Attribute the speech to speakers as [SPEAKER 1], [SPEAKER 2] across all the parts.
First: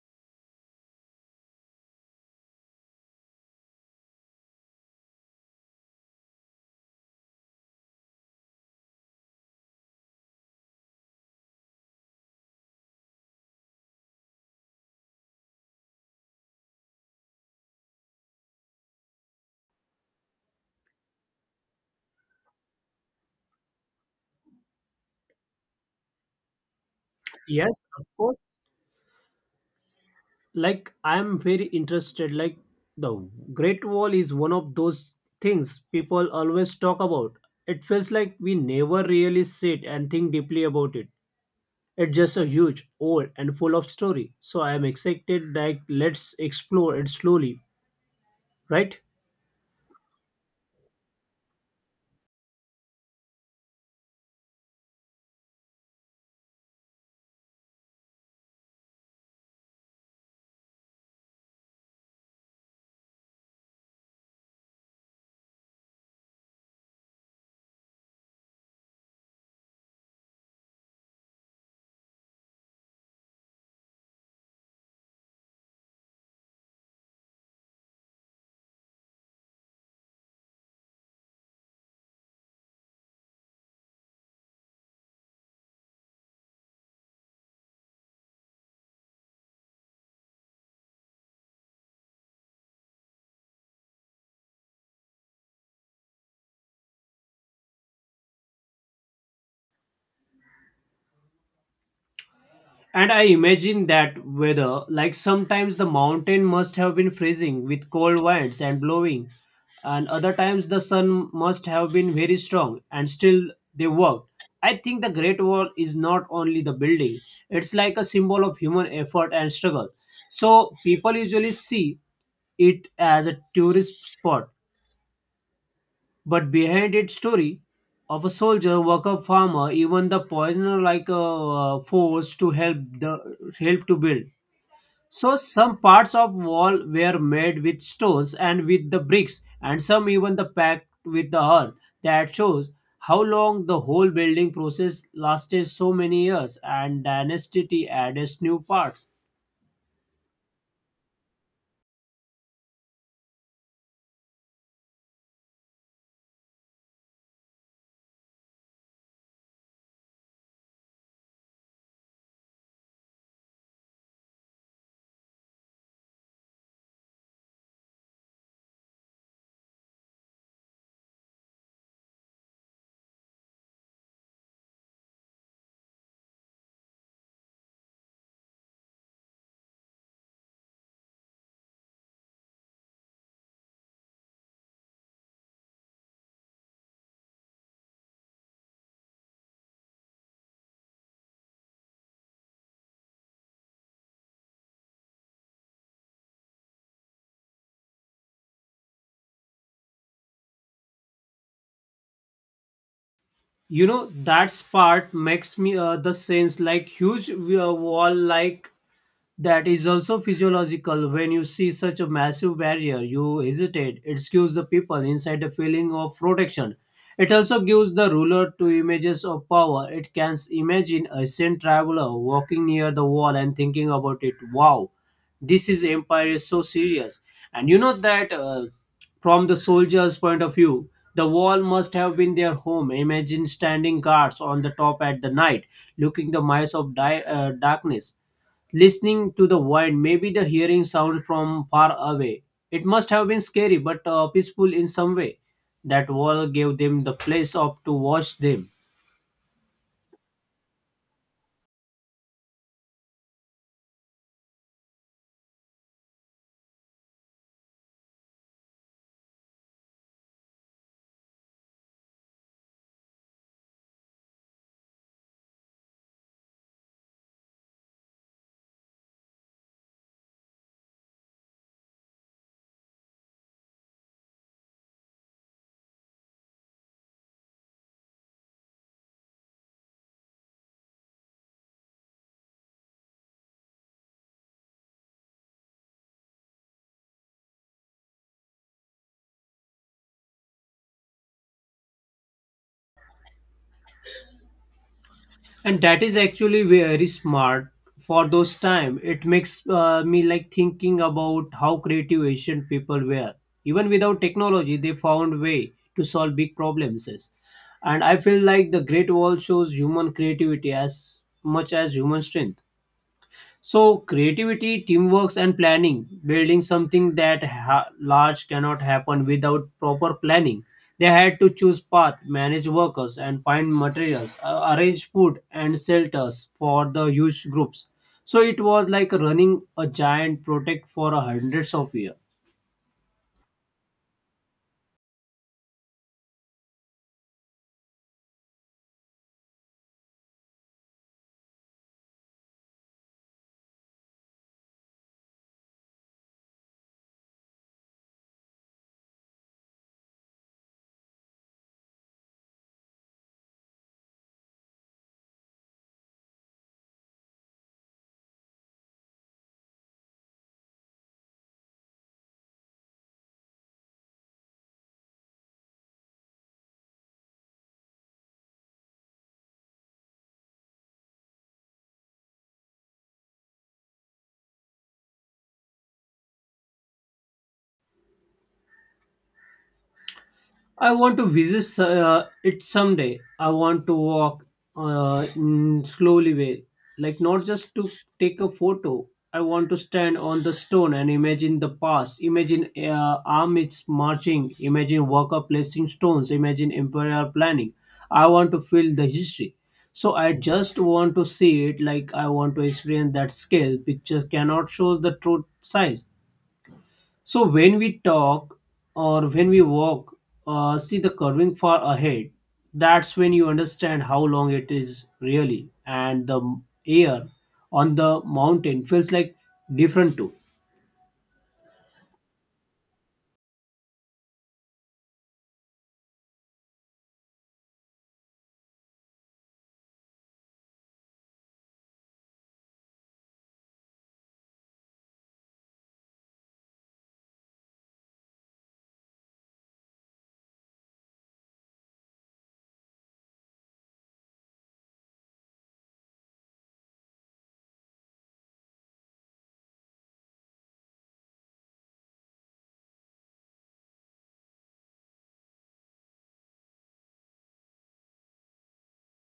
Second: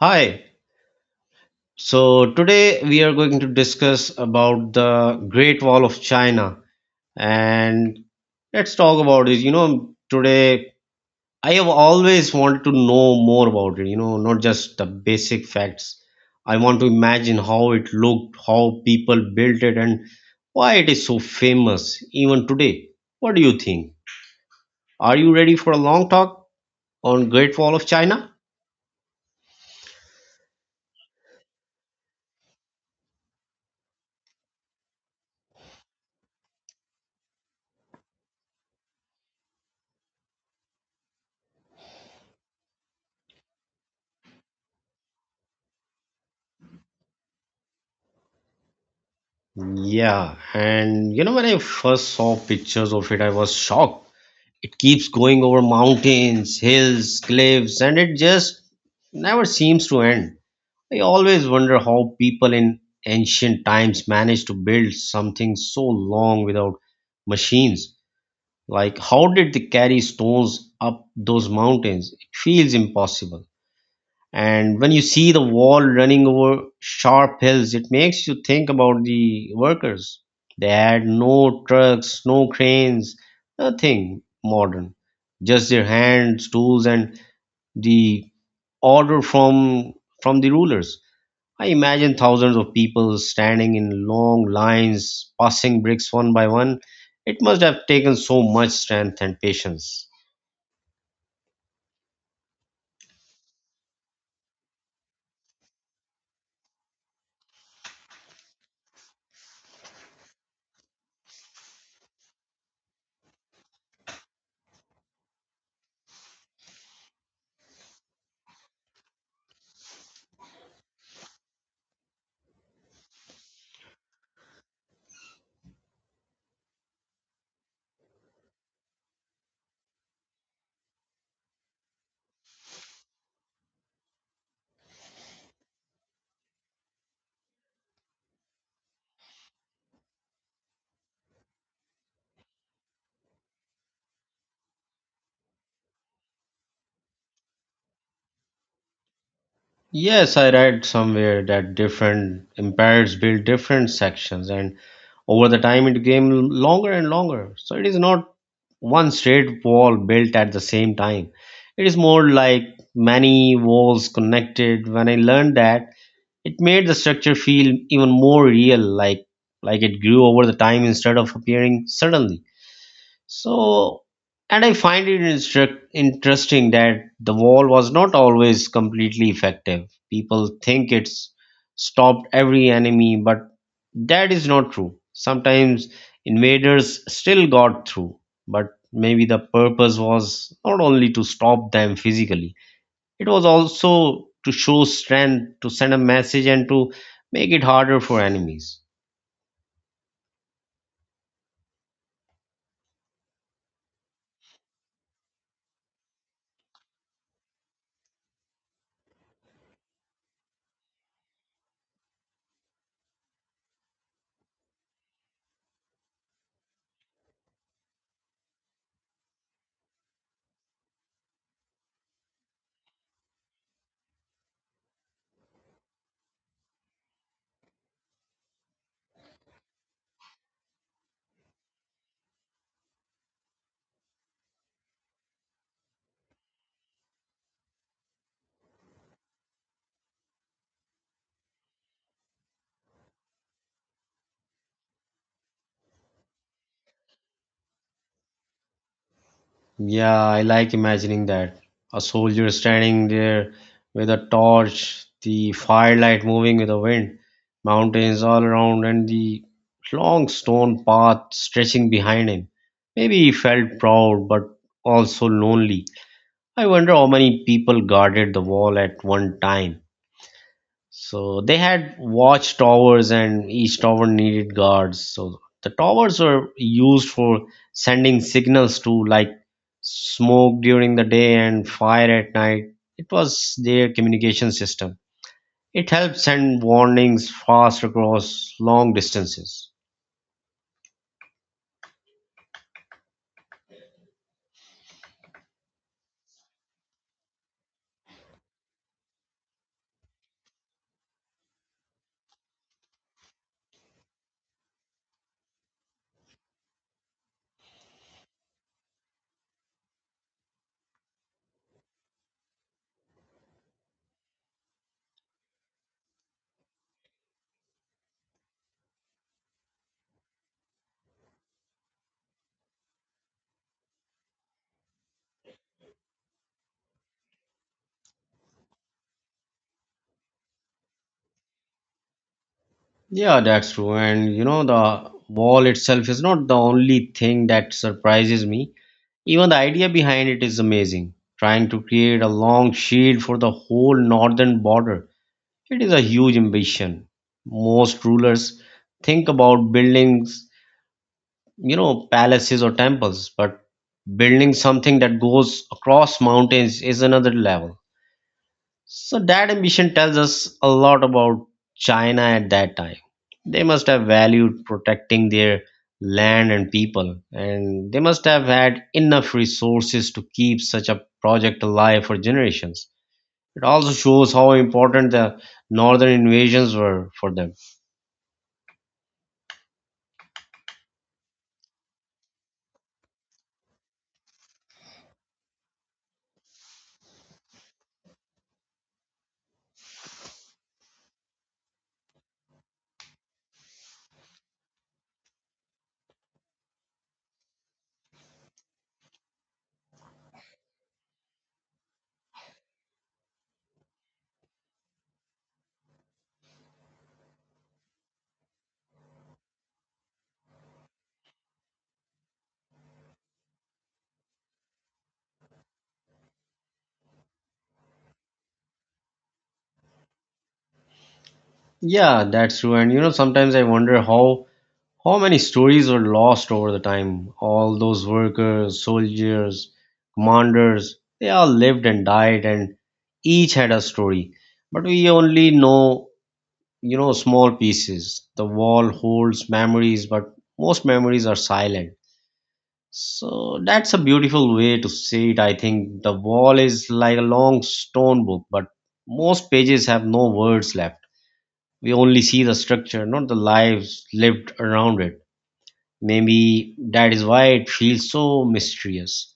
[SPEAKER 1] Hi. So today we are going to discuss about the Great Wall of China and let's talk about it. You know, today I have always wanted to know more about it, not just the basic facts. I want to imagine how it looked, how people built it and why it is so famous even today. What do you think? Are you ready for a long talk on Great Wall
[SPEAKER 2] Yes,
[SPEAKER 1] of
[SPEAKER 2] of
[SPEAKER 1] China?
[SPEAKER 2] course. I'm very interested. The Great Wall is one of those things people always talk about. It feels like we never really sit and think deeply about it. It's just a huge, old, and full of story. So I am excited. Like let's explore it slowly, right?
[SPEAKER 1] Yeah, and you know, when I first saw pictures of it, I was shocked. It keeps going over mountains, hills, cliffs, and it just never seems to end. I always wonder how people in ancient times managed to build something so long without machines. Like, how did they carry stones up those mountains? It feels impossible. And when you see the wall running over sharp hills, it makes you think about the workers. They had no trucks, no cranes, nothing modern. Just their hands, tools, and the order from the rulers. I imagine thousands of people standing in long lines, passing bricks one by one. It must have taken so much strength and patience.
[SPEAKER 2] And I imagine that weather, like sometimes the mountain must have been freezing with cold winds and blowing, and other times the sun must have been very strong, and still they worked. I think the Great Wall is not only the building, it's like a symbol of human effort and struggle. So people usually see it as a tourist spot, but behind its story of a soldier, worker, farmer, even the poisoner, like a force to help to build. So some parts of wall were made with stones and with the bricks, and some even the packed with the earth. That shows how long the whole building process lasted so many years, and dynasty added new parts.
[SPEAKER 1] Yes, I read somewhere that different empires built different sections, and over the time it became longer and longer. So it is not one straight wall built at the same time. It is more like many walls connected. When I learned that, it made the structure feel even more real, like it grew over the time instead of appearing suddenly. So, and I find it interesting that the wall was not always completely effective. People think it's stopped every enemy, but that is not true. Sometimes invaders still got through, but maybe the purpose was not only to stop them physically, it was also to show strength, to send a message, and to make it harder for enemies.
[SPEAKER 2] You know that part makes me the sense like huge wall like that is also physiological. When you see such a massive barrier, you hesitate. It gives the people inside a feeling of protection. It also gives the ruler two images of power. It can imagine a sent traveler walking near the wall and thinking about it. Wow, this is empire is so serious. And you know that from the soldier's point of view, the wall must have been their home. Imagine standing guards on the top at the night, looking the mice of darkness, listening to the wind, maybe the hearing sound from far away. It must have been scary, but peaceful in some way. That wall gave them the place of to watch them,
[SPEAKER 1] Yeah, I like imagining that. A soldier standing there with a torch, the firelight moving with the wind, mountains all around, and the long stone path stretching behind him. Maybe he felt proud but also lonely. I wonder how many people guarded the wall at one time. So they had watch towers, and each tower needed guards. So the towers were used for sending signals to like smoke during the day and fire at night. It was their communication system. It helped send warnings fast across long distances.
[SPEAKER 2] and that is actually very smart for those time. It makes me like thinking about how creative Asian people were. Even without technology, they found way to solve big problems. And I feel like the Great Wall shows human creativity as much as human strength. So creativity, teamwork, and planning, building something that large cannot happen without proper planning. They had to choose path, manage workers, and find materials, arrange food and shelters for the huge groups. So it was like running a giant project for a hundreds of years.
[SPEAKER 1] Yeah, that's true. And you know, the wall itself is not the only thing that surprises me. Even the idea behind it is amazing. Trying to create a long shield for the whole northern border, it is a huge ambition. Most rulers think about buildings, you know, palaces or temples, but building something that goes across mountains is another level. So that ambition tells us a lot about China at that time. They must have valued protecting their land and people, and they must have had enough resources to keep such a project alive for generations. It also shows how important the northern invasions were for them.
[SPEAKER 2] I want to visit it someday. I want to walk in slowly way, like not just to take a photo. I want to stand on the stone and imagine the past. Imagine armies marching. Imagine worker placing stones. Imagine imperial planning. I want to feel the history. So I just want to see it like I want to experience that scale. Picture cannot show the true size. So when we talk or when we walk, see the curving far ahead, that's when you understand how long it is really. And the air on the mountain feels like different too.
[SPEAKER 1] Yeah, that's true. And you know, sometimes I wonder how many stories were lost over the time? All those workers, soldiers, commanders, they all lived and died and each had a story. But we only know, you know, small pieces. The wall holds memories, but most memories are silent. So that's a beautiful way to say it. I think the wall is like a long stone book, but most pages have no words left. We only see the structure, not the lives lived around it. Maybe that is why it feels so mysterious.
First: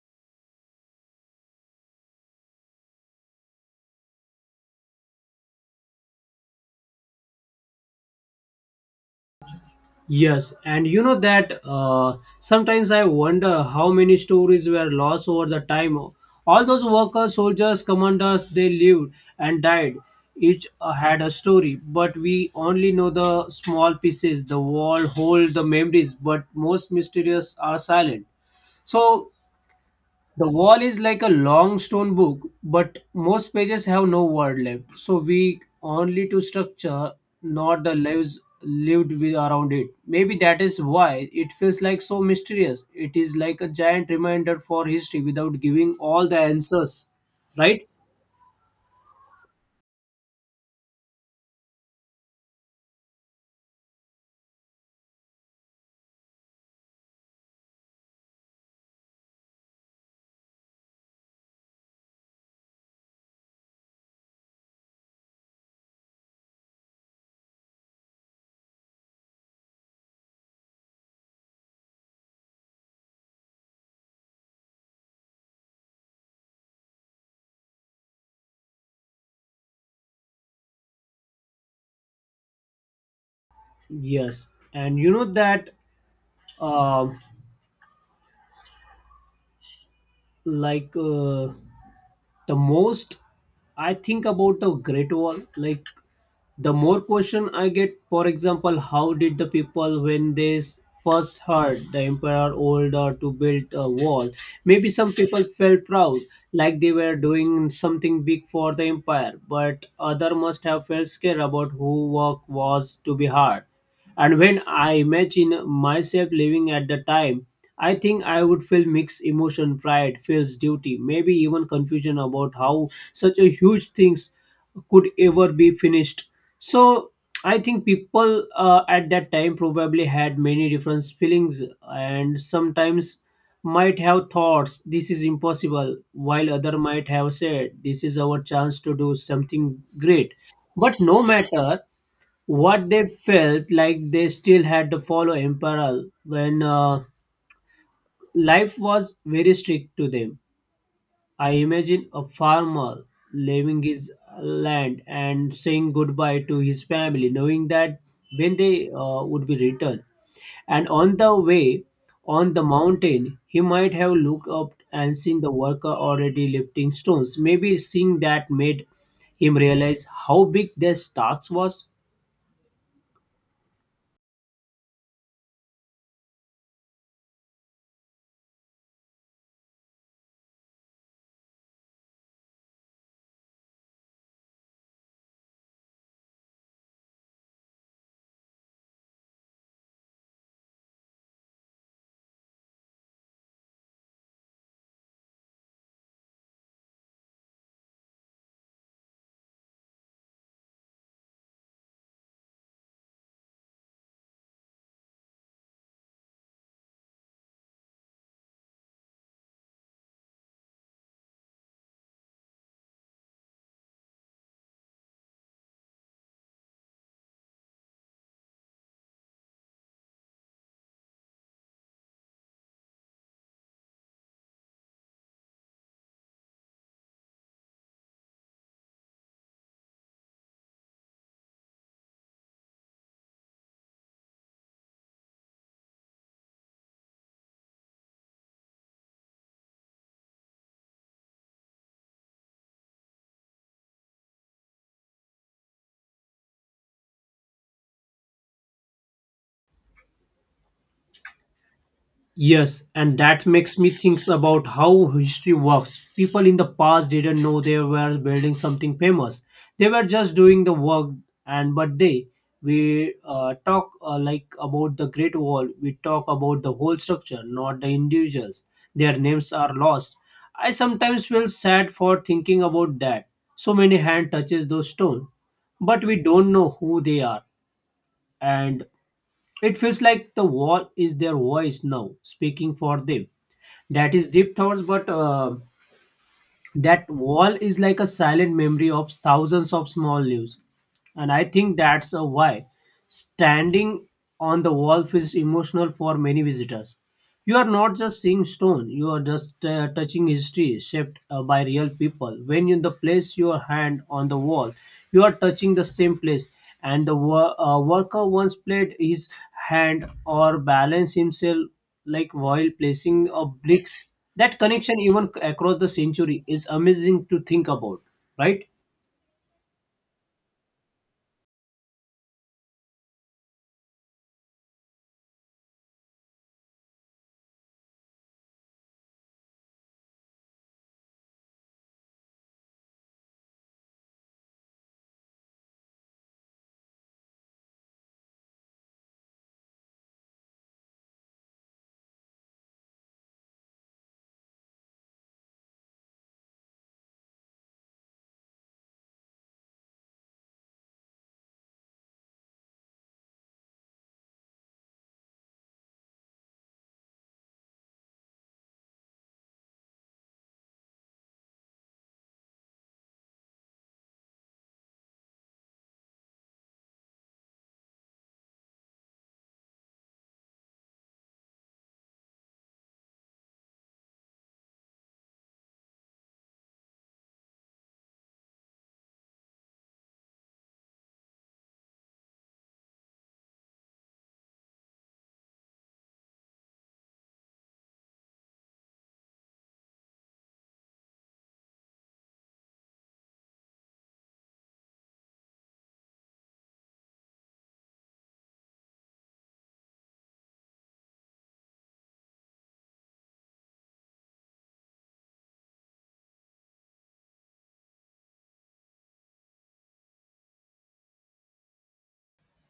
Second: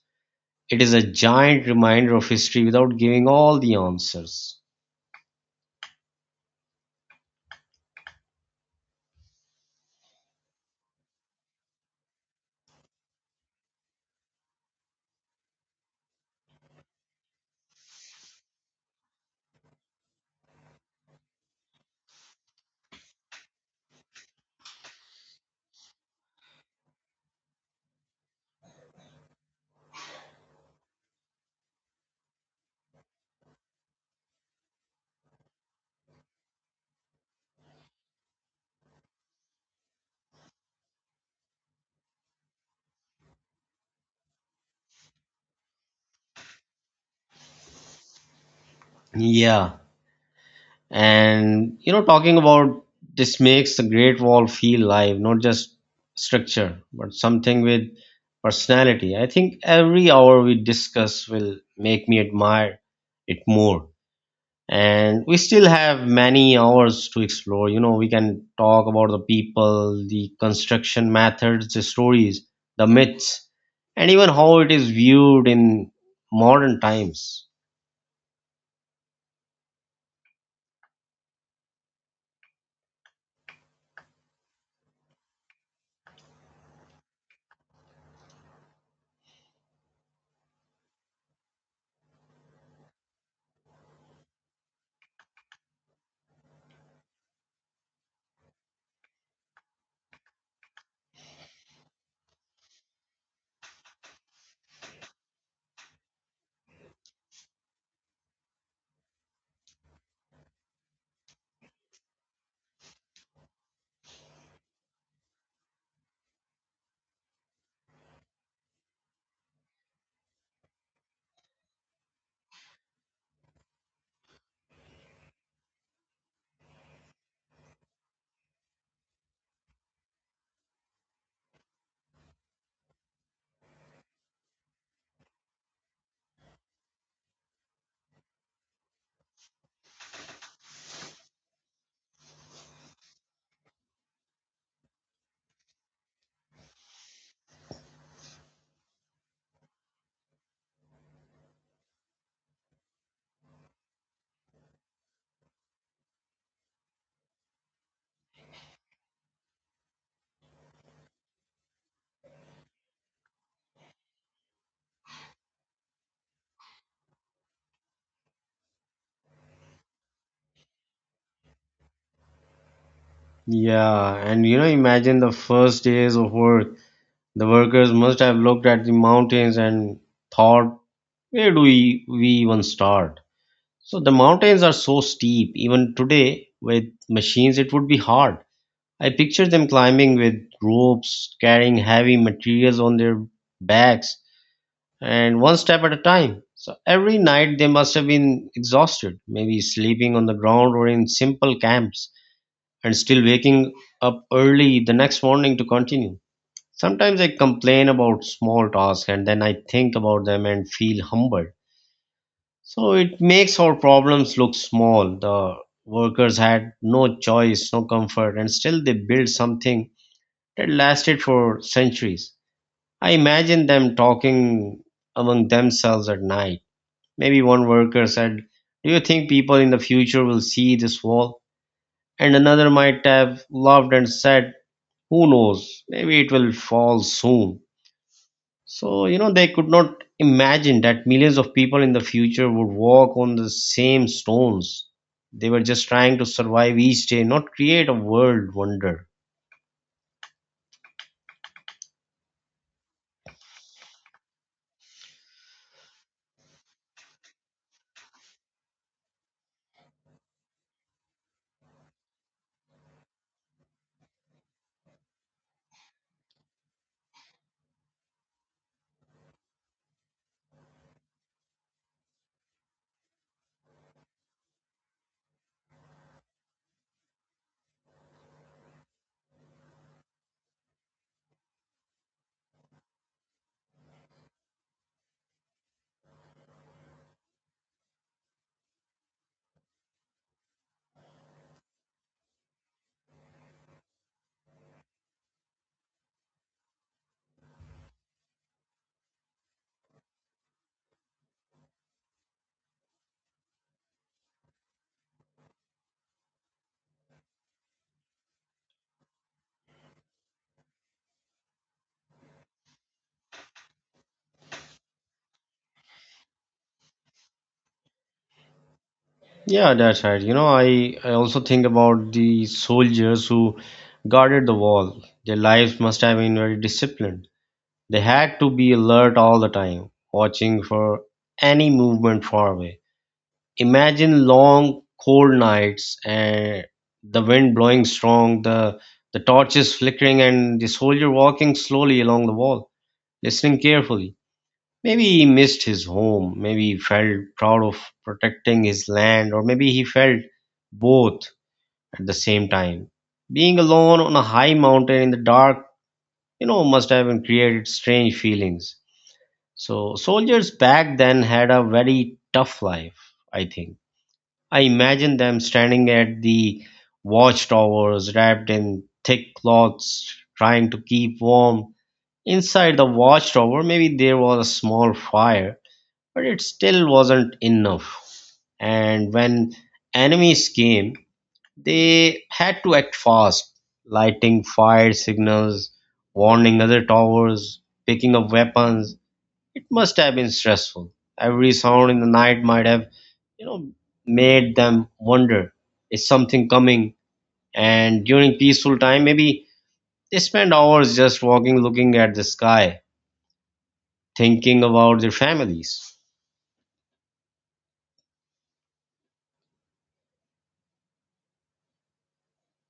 [SPEAKER 1] It is a giant reminder of history without giving all the answers.
[SPEAKER 2] Yes, and you know that sometimes I wonder how many stories were lost over the time. All those workers, soldiers, commanders, they lived and died. Each had a story, but we only know the small pieces. The wall hold the memories, but most mysterious are silent. So the wall is like a long stone book, but most pages have no word left. So we only to structure, not the lives lived with around it. Maybe that is why it feels like so mysterious. It is like a giant reminder for history without giving all the answers, right?
[SPEAKER 1] Yeah, and you know, talking about this makes the Great Wall feel live, not just structure, but something with personality. I think every hour we discuss will make me admire it more. And we still have many hours to explore. You know, we can talk about the people, the construction methods, the stories, the myths, and even how it is viewed in modern times.
[SPEAKER 2] Yes, and you know that, uh, like. Uh, the most I think about the Great Wall, like the more question I get. For example, how did the people when they first heard the emperor order to build a wall? Maybe some people felt proud, like they were doing something big for the empire, but other must have felt scared about who work was to be hard. And when I imagine myself living at the time, I think I would feel mixed emotion, pride, feels duty, maybe even confusion about how such a huge things could ever be finished. So I think people at that time probably had many different feelings, and sometimes might have thoughts this is impossible, while other might have said this is our chance to do something great. But no matter what they felt like, they still had to follow emperor when life was very strict to them. I imagine a farmer leaving his land and saying goodbye to his family, knowing that when they would be returned. And on the way on the mountain he might have looked up and seen the worker already lifting stones. Maybe seeing that made him realize how big their task was.
[SPEAKER 1] Yeah, and you know, imagine the first days of work. The workers must have looked at the mountains and thought, where do we even start? So the mountains are so steep. Even today with machines it would be hard. I picture them climbing with ropes, carrying heavy materials on their backs, and one step at a time. So every night they must have been exhausted, maybe sleeping on the ground or in simple camps, and still waking up early the next morning to continue. Sometimes I complain about small tasks and then I think about them and feel humbled. So it makes our problems look small. The workers had no choice, no comfort, and still they build something that lasted for centuries. I imagine them talking among themselves at night. Maybe one worker said, do you think people in the future will see this wall? And another might have laughed and said, who knows? Maybe it will fall soon. So, you know, they could not imagine that millions of people in the future would walk on the same stones. They were just trying to survive each day, not create a world wonder.
[SPEAKER 2] Yes, and that makes me think about how history works. People in the past didn't know they were building something famous. They were just doing the work. And but they we uh, talk uh, like about the Great Wall, we talk about the whole structure, not the individuals. Their names are lost. I sometimes feel sad for thinking about that. So many hand touches those stone, but we don't know who they are, and it feels like the wall is their voice now speaking for them. That is deep thoughts, but that wall is like a silent memory of thousands of small lives. And I think that's a why standing on the wall feels emotional for many visitors. You are not just seeing stone, you are just touching history shaped by real people. When you the place your hand on the wall, you are touching the same place. And the worker once played his hand or balanced himself like while placing a bricks. That connection, even across the century, is amazing to think about, right?
[SPEAKER 1] Yeah, that's right. You know, I also think about the soldiers who guarded the wall. Their lives must have been very disciplined. They had to be alert all the time, watching for any movement far away. Imagine long, cold nights and the wind blowing strong, the torches flickering, and the soldier walking slowly along the wall, listening carefully. Maybe he missed his home, maybe he felt proud of protecting his land, or maybe he felt both at the same time. Being alone on a high mountain in the dark, must have been created strange feelings. So, soldiers back then had a very tough life, I think. I imagine them standing at the watchtowers wrapped in thick cloths, trying to keep warm. Inside the watchtower, maybe there was a small fire but it still wasn't enough. And when enemies came, they had to act fast, lighting fire signals, warning other towers, picking up weapons. It must have been stressful. Every sound in the night might have, you know, made them wonder, is something coming? And during peaceful time, maybe they spend hours just walking, looking at the sky, thinking about their families.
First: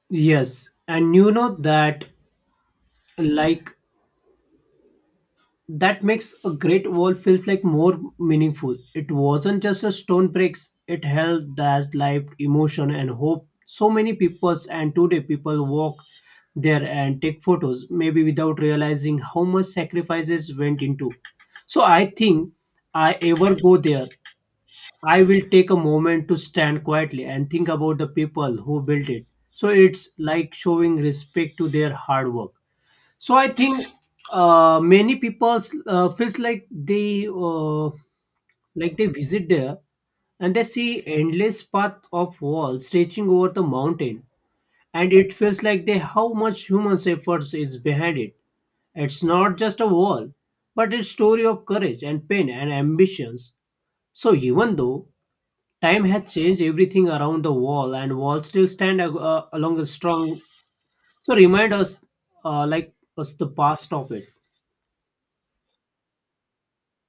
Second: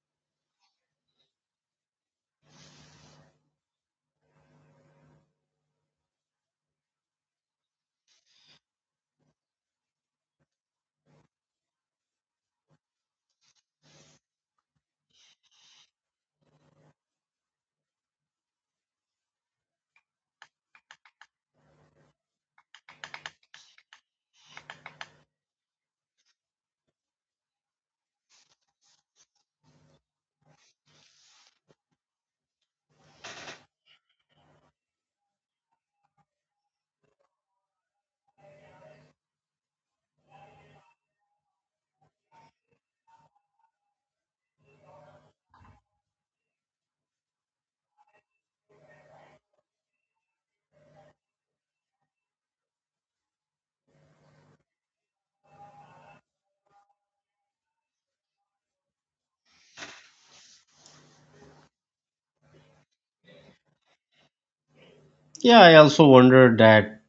[SPEAKER 2] Yes, and you know that like that makes a great wall feels like more meaningful. It wasn't just a stone bricks, it held that life, emotion and hope. So many peoples, and today people walk there and take photos, maybe without realizing how much sacrifices went into. So I think I ever go there, I will take a moment to stand quietly and think about the people who built it. So it's like showing respect to their hard work. So I think many people feels like they visit there and they see endless path of wall stretching over the mountain, and it feels like they how much human efforts is behind it. It's not just a wall, but a story of courage and pain and ambitions. So even though time has changed everything around the wall, and walls still stand along a strong, so remind us like us the past of it.
[SPEAKER 1] Yeah, I also wondered that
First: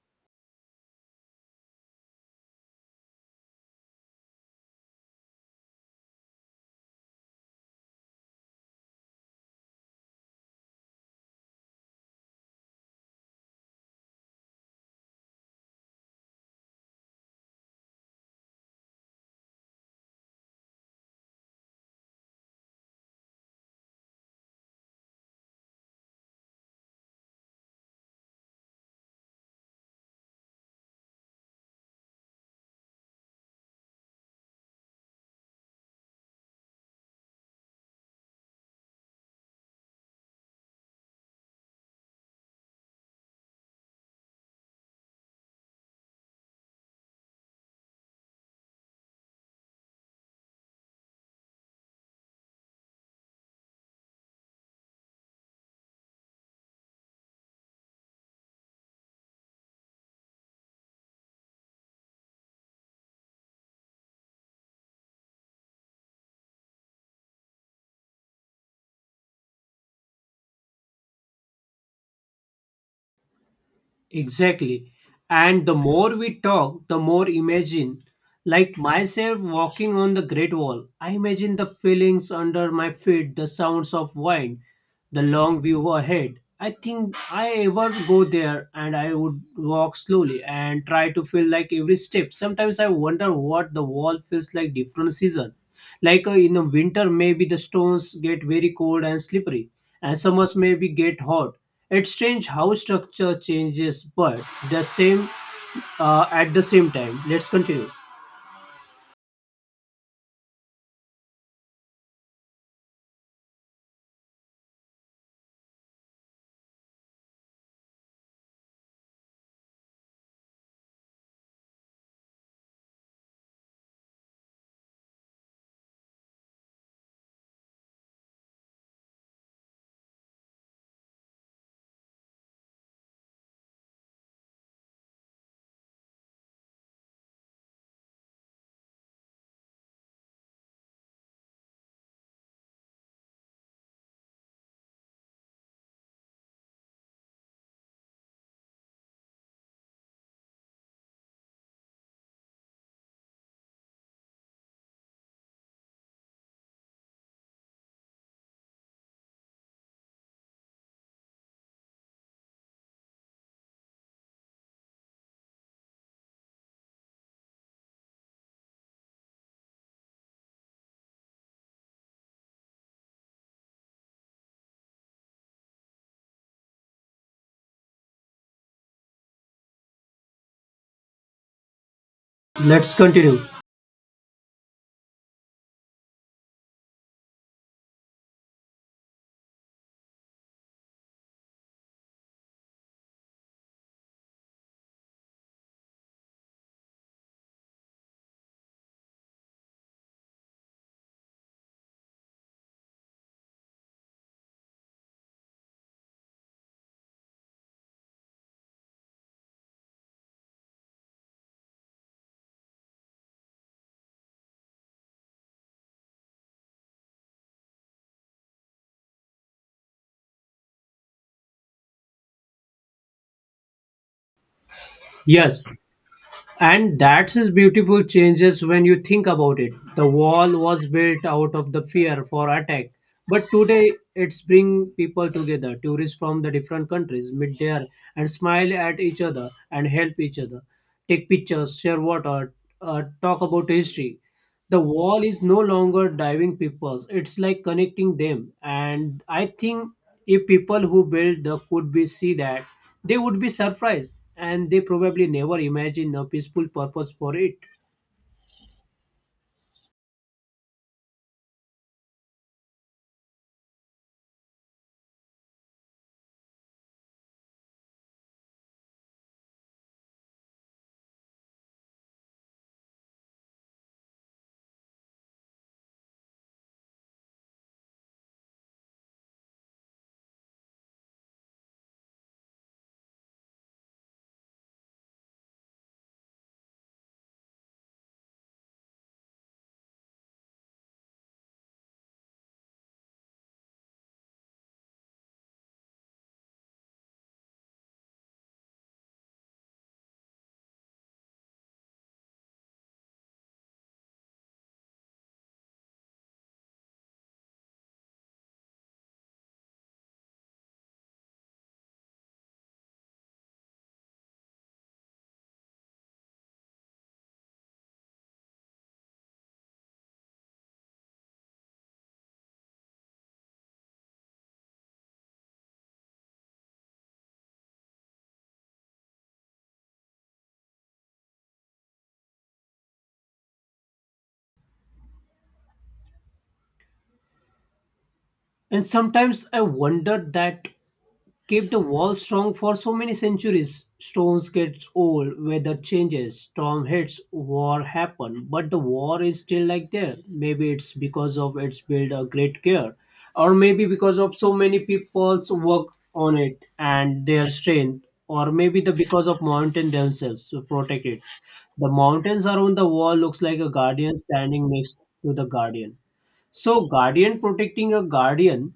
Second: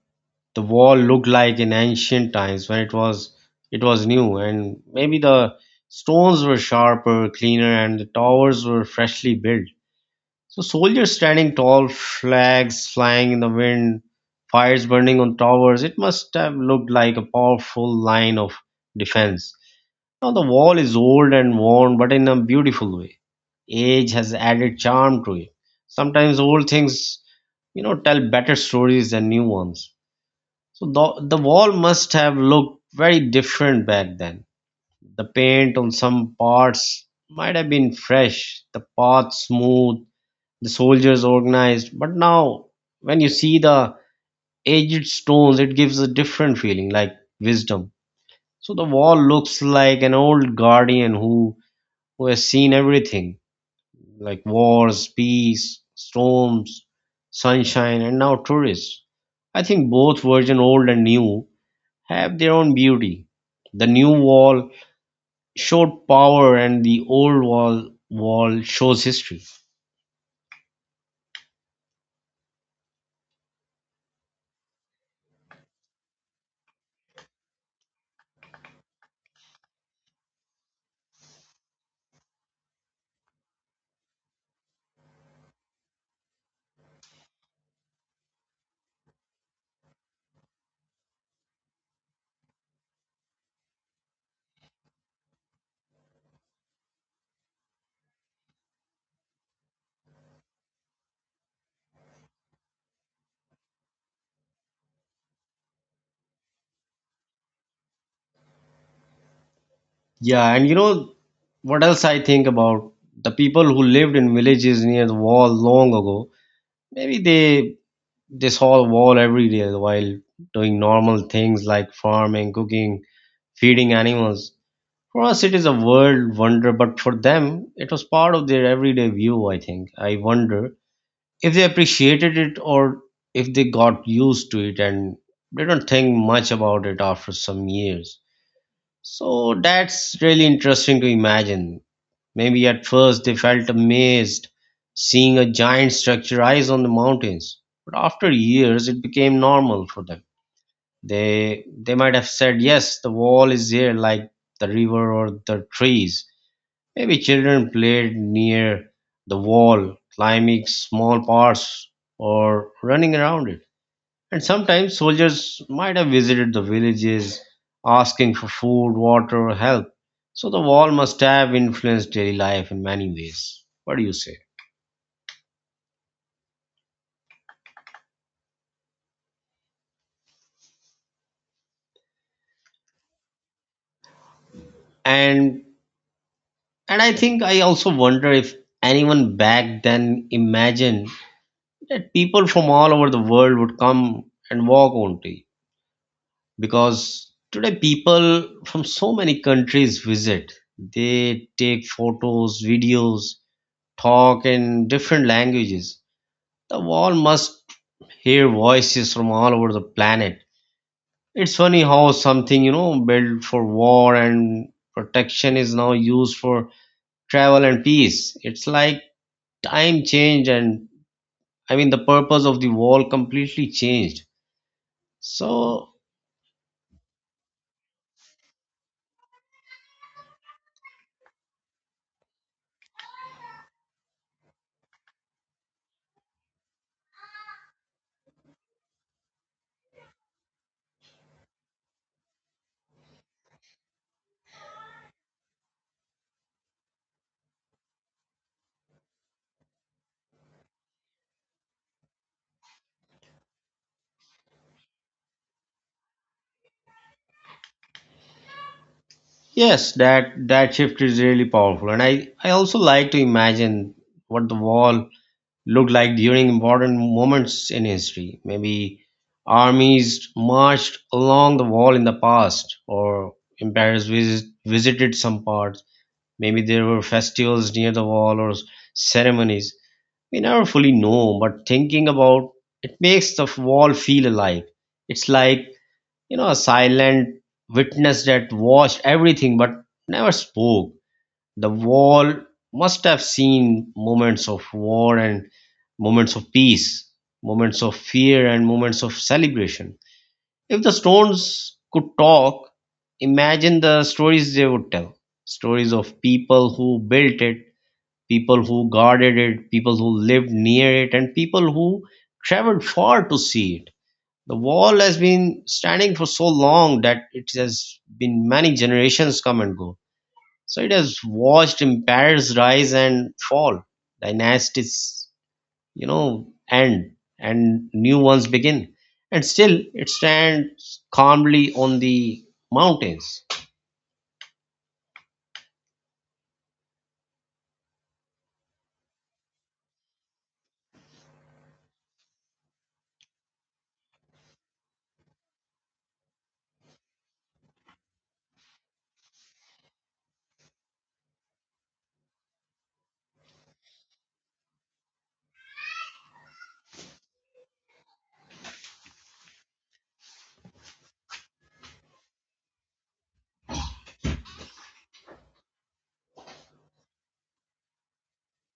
[SPEAKER 1] the wall looked like in ancient times when it was new, and maybe the stones were sharper, cleaner, and the towers were freshly built. So soldiers standing tall, flags flying in the wind, fires burning on towers, it must have looked like a powerful line of defense. Now the wall is old and worn, but in a beautiful way. Age has added charm to it. Sometimes old things, you know, tell better stories than new ones. So the wall must have looked very different back then. The paint on some parts might have been fresh, the path smooth, the soldiers organized. But now, when you see the aged stones, it gives a different feeling, like wisdom. So the wall looks like an old guardian who has seen everything, like wars, peace, storms, sunshine, and now tourists. I think both version old and new have their own beauty. The new wall showed power, and the old wall shows history.
[SPEAKER 2] Exactly. And the more we talk, the more imagine. Like myself walking on the Great Wall, I imagine the feelings under my feet, the sounds of wind, the long view ahead. I think I ever go there and I would walk slowly and try to feel like every step. Sometimes I wonder what the wall feels like different season, like in the winter maybe the stones get very cold and slippery, and summers maybe get hot. It's strange how structure changes but the same at the same time. Let's continue.
[SPEAKER 1] Yeah, and you know what else I think about, the people who lived in villages near the wall long ago. Maybe they saw the wall every day while doing normal things like farming, cooking, feeding animals. For us, it is a world wonder, but for them, it was part of their everyday view, I think. I wonder if they appreciated it or if they got used to it and they don't think much about it after some years. So that's really interesting to imagine. Maybe at first they felt amazed seeing a giant structure rise on the mountains, but after years it became normal for them. They might have said, yes, the wall is here like the river or the trees. Maybe children played near the wall, climbing small parts or running around it. And sometimes soldiers might have visited the villages asking for food, water, or help. So the wall must have influenced daily life in many ways. What do you say?
[SPEAKER 2] Let's continue.
[SPEAKER 1] And and I think I also wonder if anyone back then imagined that people from all over the world would come and walk on tea, because today people from so many countries visit, they take photos, videos, talk in different languages. The world must hear voices from all over the planet. It's funny how something built for war and protection is now used for travel and peace. It's like time changed and the purpose of the wall completely changed.
[SPEAKER 2] Yes.
[SPEAKER 1] So
[SPEAKER 2] And that's is beautiful changes when you think about it. The wall was built out of the fear for attack. But today it's bring people together, tourists from the different countries meet there and smile at each other and help each other, take pictures, share water, talk about history. The wall is no longer diving people, it's like connecting them. And I think if people who build the could be see that, they would be surprised, and they probably never imagine a peaceful purpose for it.
[SPEAKER 1] yes, that shift is really powerful, and I also like to imagine what the wall looked like during important moments in history. Maybe armies marched along the wall in the past, or emperors visited some parts. Maybe there were festivals near the wall, or ceremonies. We never fully know, but thinking about it makes the wall feel alive. It's like, a silent witness that watched everything but never spoke. The wall must have seen moments of war and moments of peace, moments of fear and moments of celebration. If the stones could talk, imagine the stories they would tell. Stories of people who built it, people who guarded it, people who lived near it, and people who traveled far to see it. The wall has been standing for so long that it has been many generations come and go. So it has watched empires rise and fall, dynasties, end and new ones begin. And still it stands calmly on the mountains.
[SPEAKER 2] And sometimes I wonder that keep the wall strong for so many centuries. Stones get old, weather changes, storm hits, war happen, but the wall is still like there. Maybe it's because of its build a great care, or maybe because of so many people's work on it and their strength, or maybe the because of mountain themselves to protect it. The mountains around the wall looks like a guardian standing next to the guardian. So guardian protecting a guardian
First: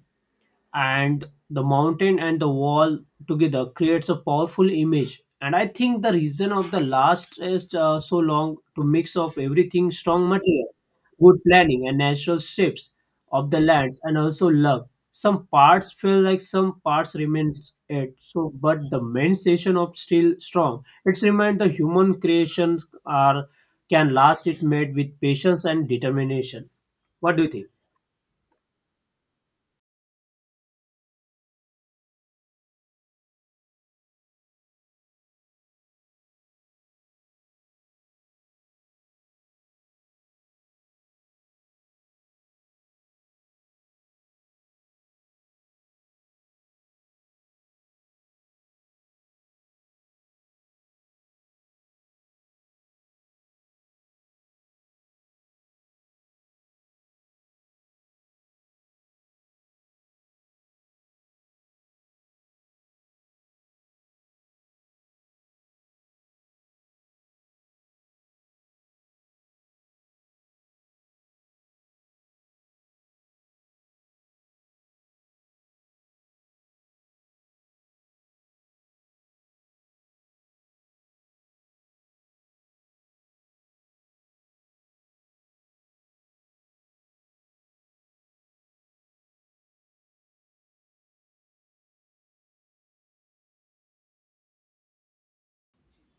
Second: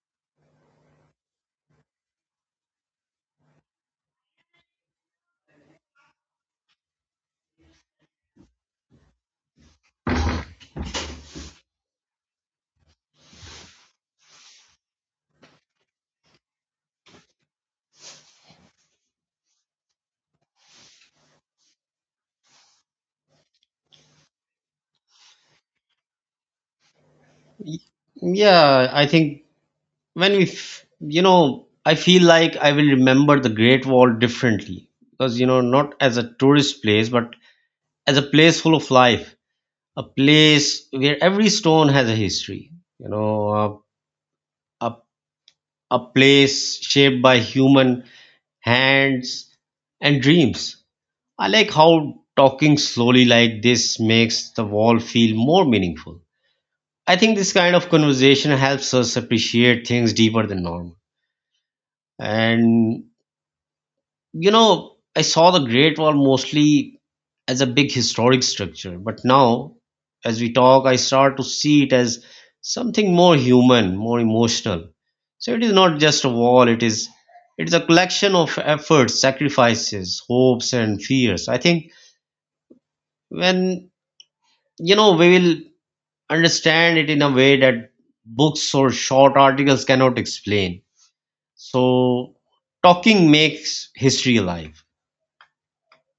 [SPEAKER 2] and the mountain and the wall together creates a powerful image. And I think the reason of the last is so long to mix of everything strong material, good planning and natural shapes of the lands. And also love some parts feel like some parts remain it so, but the main session of still strong it's remind the human creations are can last it made with patience and determination. What do you think?
[SPEAKER 1] Y- Yeah, I think when we I feel like I will remember the Great Wall differently because, you know, not as a tourist place, but as a place full of life, a place where every stone has a history you know a, a, a place shaped by human hands and dreams. I like how talking slowly like this makes the wall feel more meaningful. I think this kind of conversation helps us appreciate things deeper than normal. And you know, I saw the Great Wall mostly as a big historic structure, but now, as we talk, I start to see it as something more human, more emotional. So it is not just a wall, it is a collection of efforts, sacrifices, hopes and fears. I think when, we will understand it in a way that books or short articles cannot explain. So talking makes history alive.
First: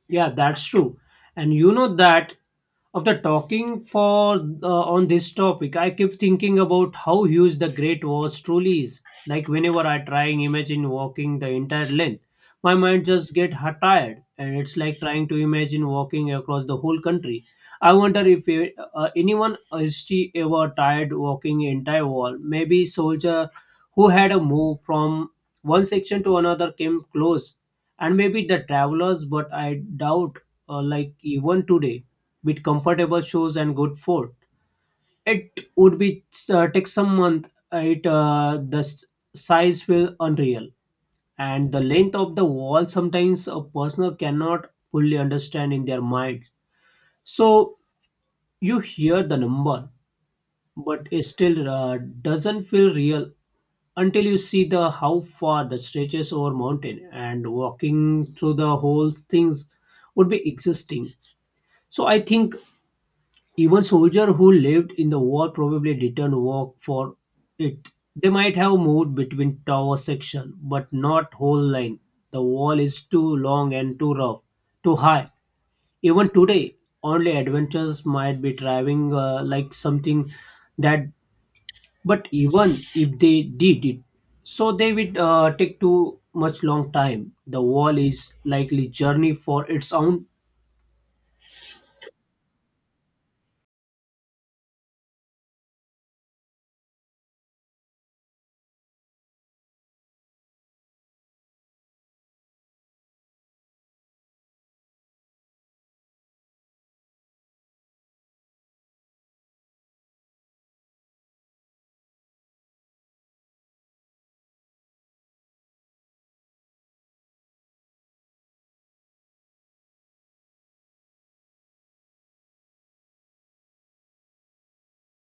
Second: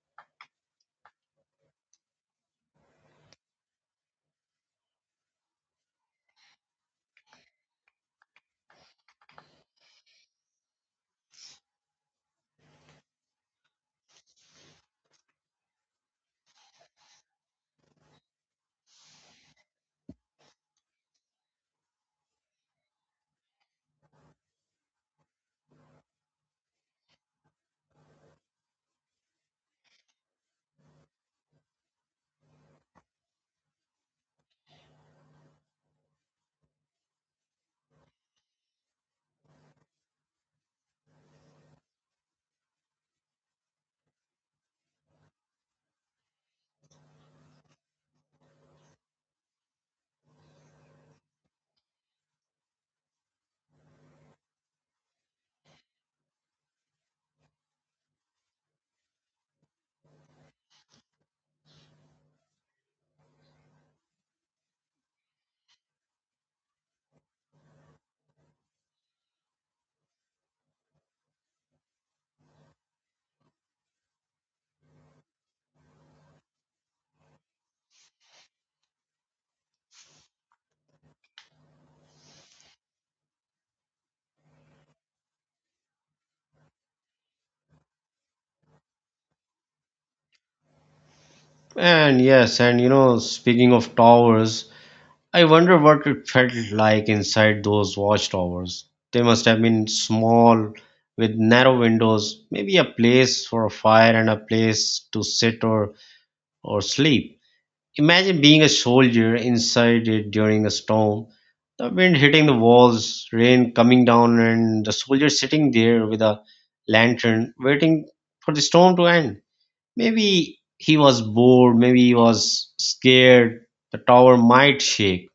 [SPEAKER 2] Yeah, that's true. And you know that after talking for on this topic, I keep thinking about how huge the Great Walls truly is. Like whenever I try and imagine walking the entire length, my mind just get tired, and it's like trying to imagine walking across the whole country. I wonder if anyone is she ever tired walking the entire wall. Maybe soldier who had a move from one section to another came close, and maybe the travelers. But I doubt, like even today with comfortable shoes and good food. It would be take some month. It the s- size will unreal, and the length of the wall sometimes a person cannot fully understand in their mind. So you hear the number, but it still doesn't feel real until you see the how far the stretches over mountain, and walking through the whole things would be existing. So I think even soldiers who lived in the war probably didn't work for it. They might have moved between tower section, but not whole line. The wall is too long and too rough, too high. Even today, only adventurers might be driving like something that. But even if they did it, so they would take too much long time. The wall is likely journey for its own.
[SPEAKER 1] And yes, and you know, speaking of towers, I wonder what it felt like inside those watchtowers. They must have been small, with narrow windows, maybe a place for a fire and a place to sit or sleep. Imagine being a soldier inside it during a storm, the wind hitting the walls, rain coming down, and the soldier sitting there with a lantern waiting for the storm to end. Maybe he was bored, maybe he was scared the tower might shake.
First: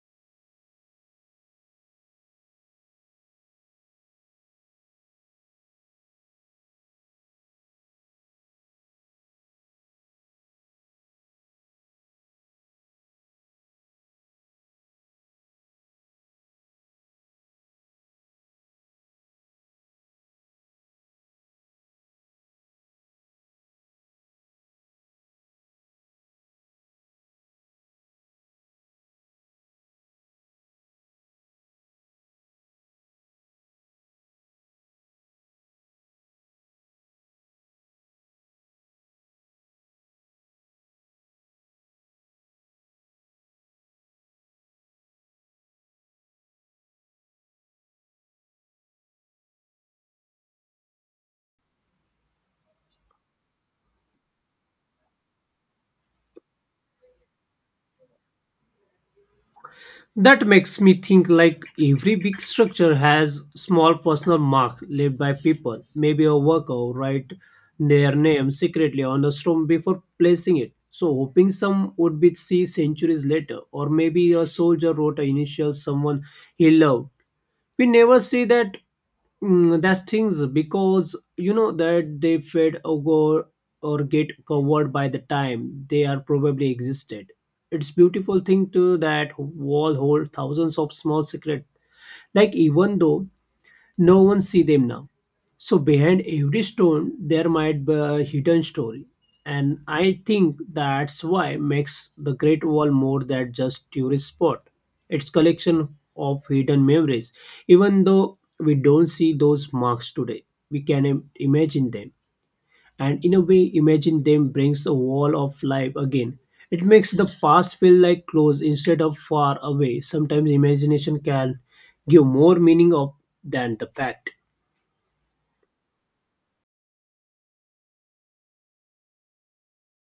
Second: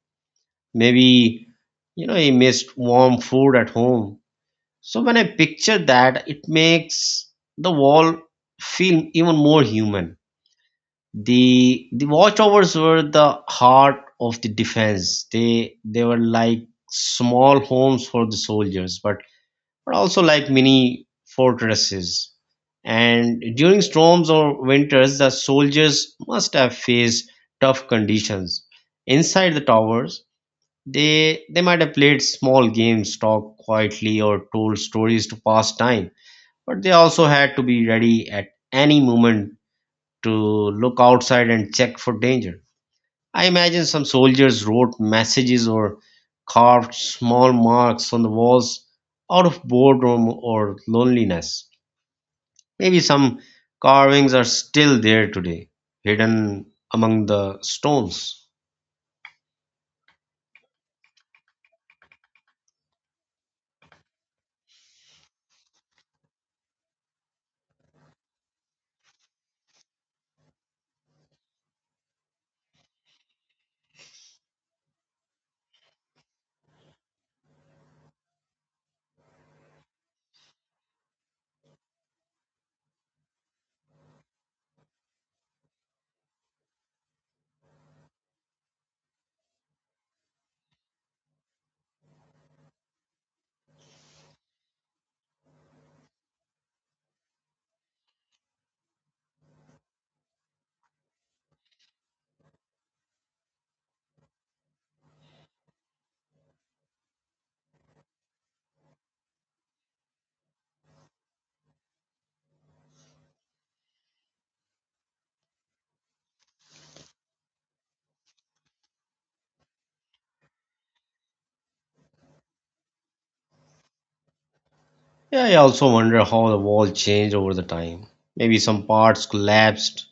[SPEAKER 1] Maybe, he missed warm food at home. So when I picture that, it makes the wall feel even more human. The watchtowers were the heart of the defense. They were like small homes for the soldiers, but also like mini fortresses. And during storms or winters, the soldiers must have faced tough conditions. Inside the towers, they might have played small games, talked quietly, or told stories to pass time, but they also had to be ready at any moment to look outside and check for danger. I imagine some soldiers wrote messages or carved small marks on the walls out of boredom or loneliness. Maybe some carvings are still there today, hidden among the stones.
[SPEAKER 2] That makes me think like every big structure has small personal mark left by people. Maybe a worker will write their name secretly on a stone before placing it, so hoping some would be see centuries later. Or maybe a soldier wrote an initial someone he loved. We never see that that things because you know that they fade or go or get covered by the time they are probably existed. It's beautiful thing to that wall hold thousands of small secret, like even though no one see them now. So behind every stone there might be a hidden story. And I think that's why makes the Great Wall more than just tourist spot. It's collection of hidden memories. Even though we don't see those marks today, we can imagine them. And in a way, imagine them brings a wall of life again. It makes the past feel like close instead of far away. Sometimes imagination can give more meaning of than the fact.
[SPEAKER 1] Yeah, I also wonder how the wall changed over the time. Maybe some parts collapsed,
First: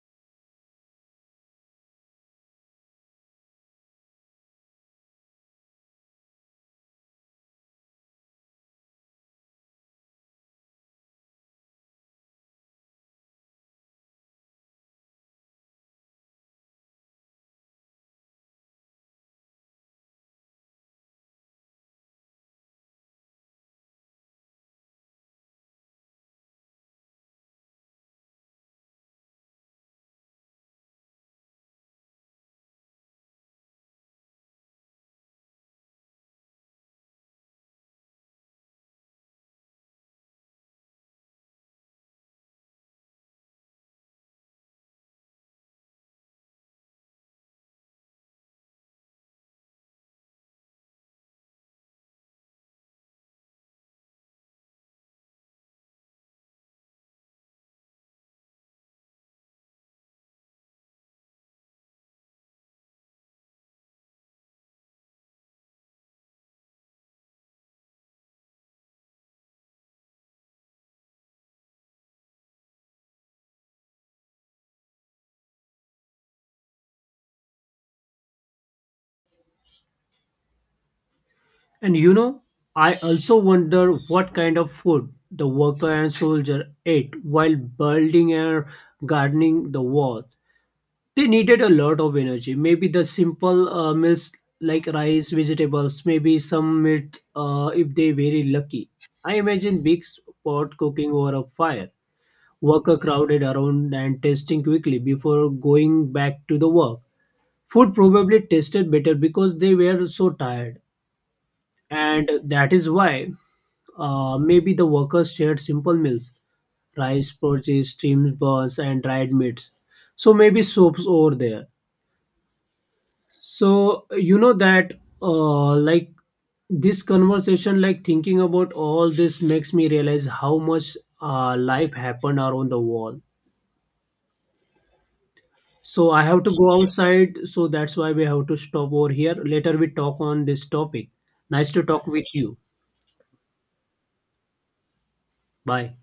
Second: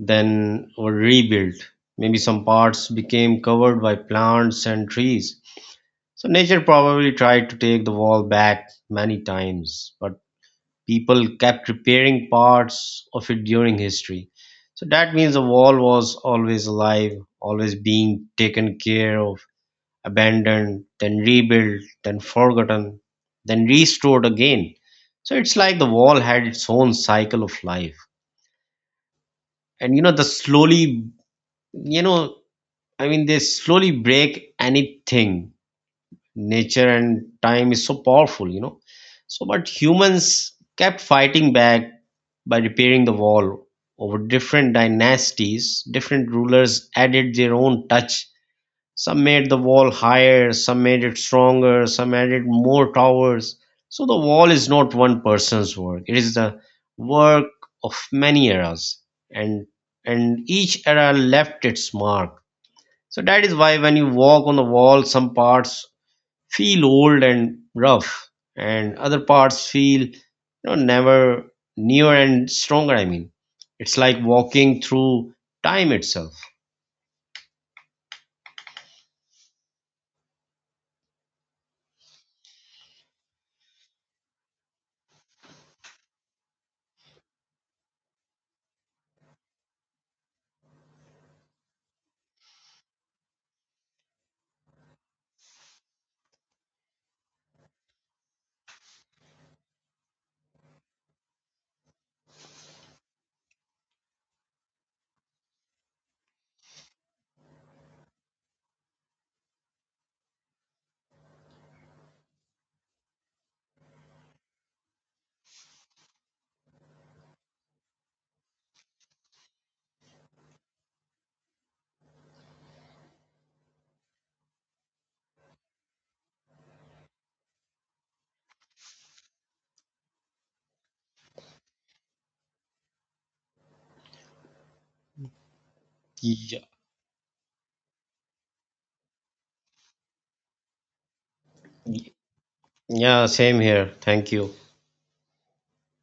[SPEAKER 1] then were rebuilt. Maybe some parts became covered by plants and trees. So nature probably tried to take the wall back many times, but people kept repairing parts of it during history. So that means the wall was always alive, always being taken care of, abandoned, then rebuilt, then forgotten, then restored again. So it's like the wall had its own cycle of life. And you know the slowly you know I mean they slowly break anything. Nature and time is so powerful, so but humans kept fighting back by repairing the wall. Over different dynasties, different rulers added their own touch. Some made the wall higher, some made it stronger, some added more towers. So the wall is not one person's work, it is the work of many eras. And and each era left its mark. So that is why when you walk on the wall, some parts feel old and rough, and other parts feel you know never newer and stronger. I mean, it's like walking through time itself.
[SPEAKER 2] And you know, I also wonder what kind of food the worker and soldier ate while building and gardening the wall. They needed a lot of energy. Maybe the simple meals like rice, vegetables, maybe some meat if they very lucky. I imagine big pot cooking over a fire. Worker crowded around and tasting quickly before going back to the work. Food probably tasted better because they were so tired. And that is why maybe the workers shared simple meals: rice, porridge, steamed buns, and dried meats. So maybe soaps over there. So you know that like this conversation, like thinking about all this makes me realize how much life happened around the wall. So I have to go outside, so that's why we have to stop over here. Later we talk on this topic. Nice to talk with you.
[SPEAKER 1] Yeah, same here, thank you.
[SPEAKER 2] Bye.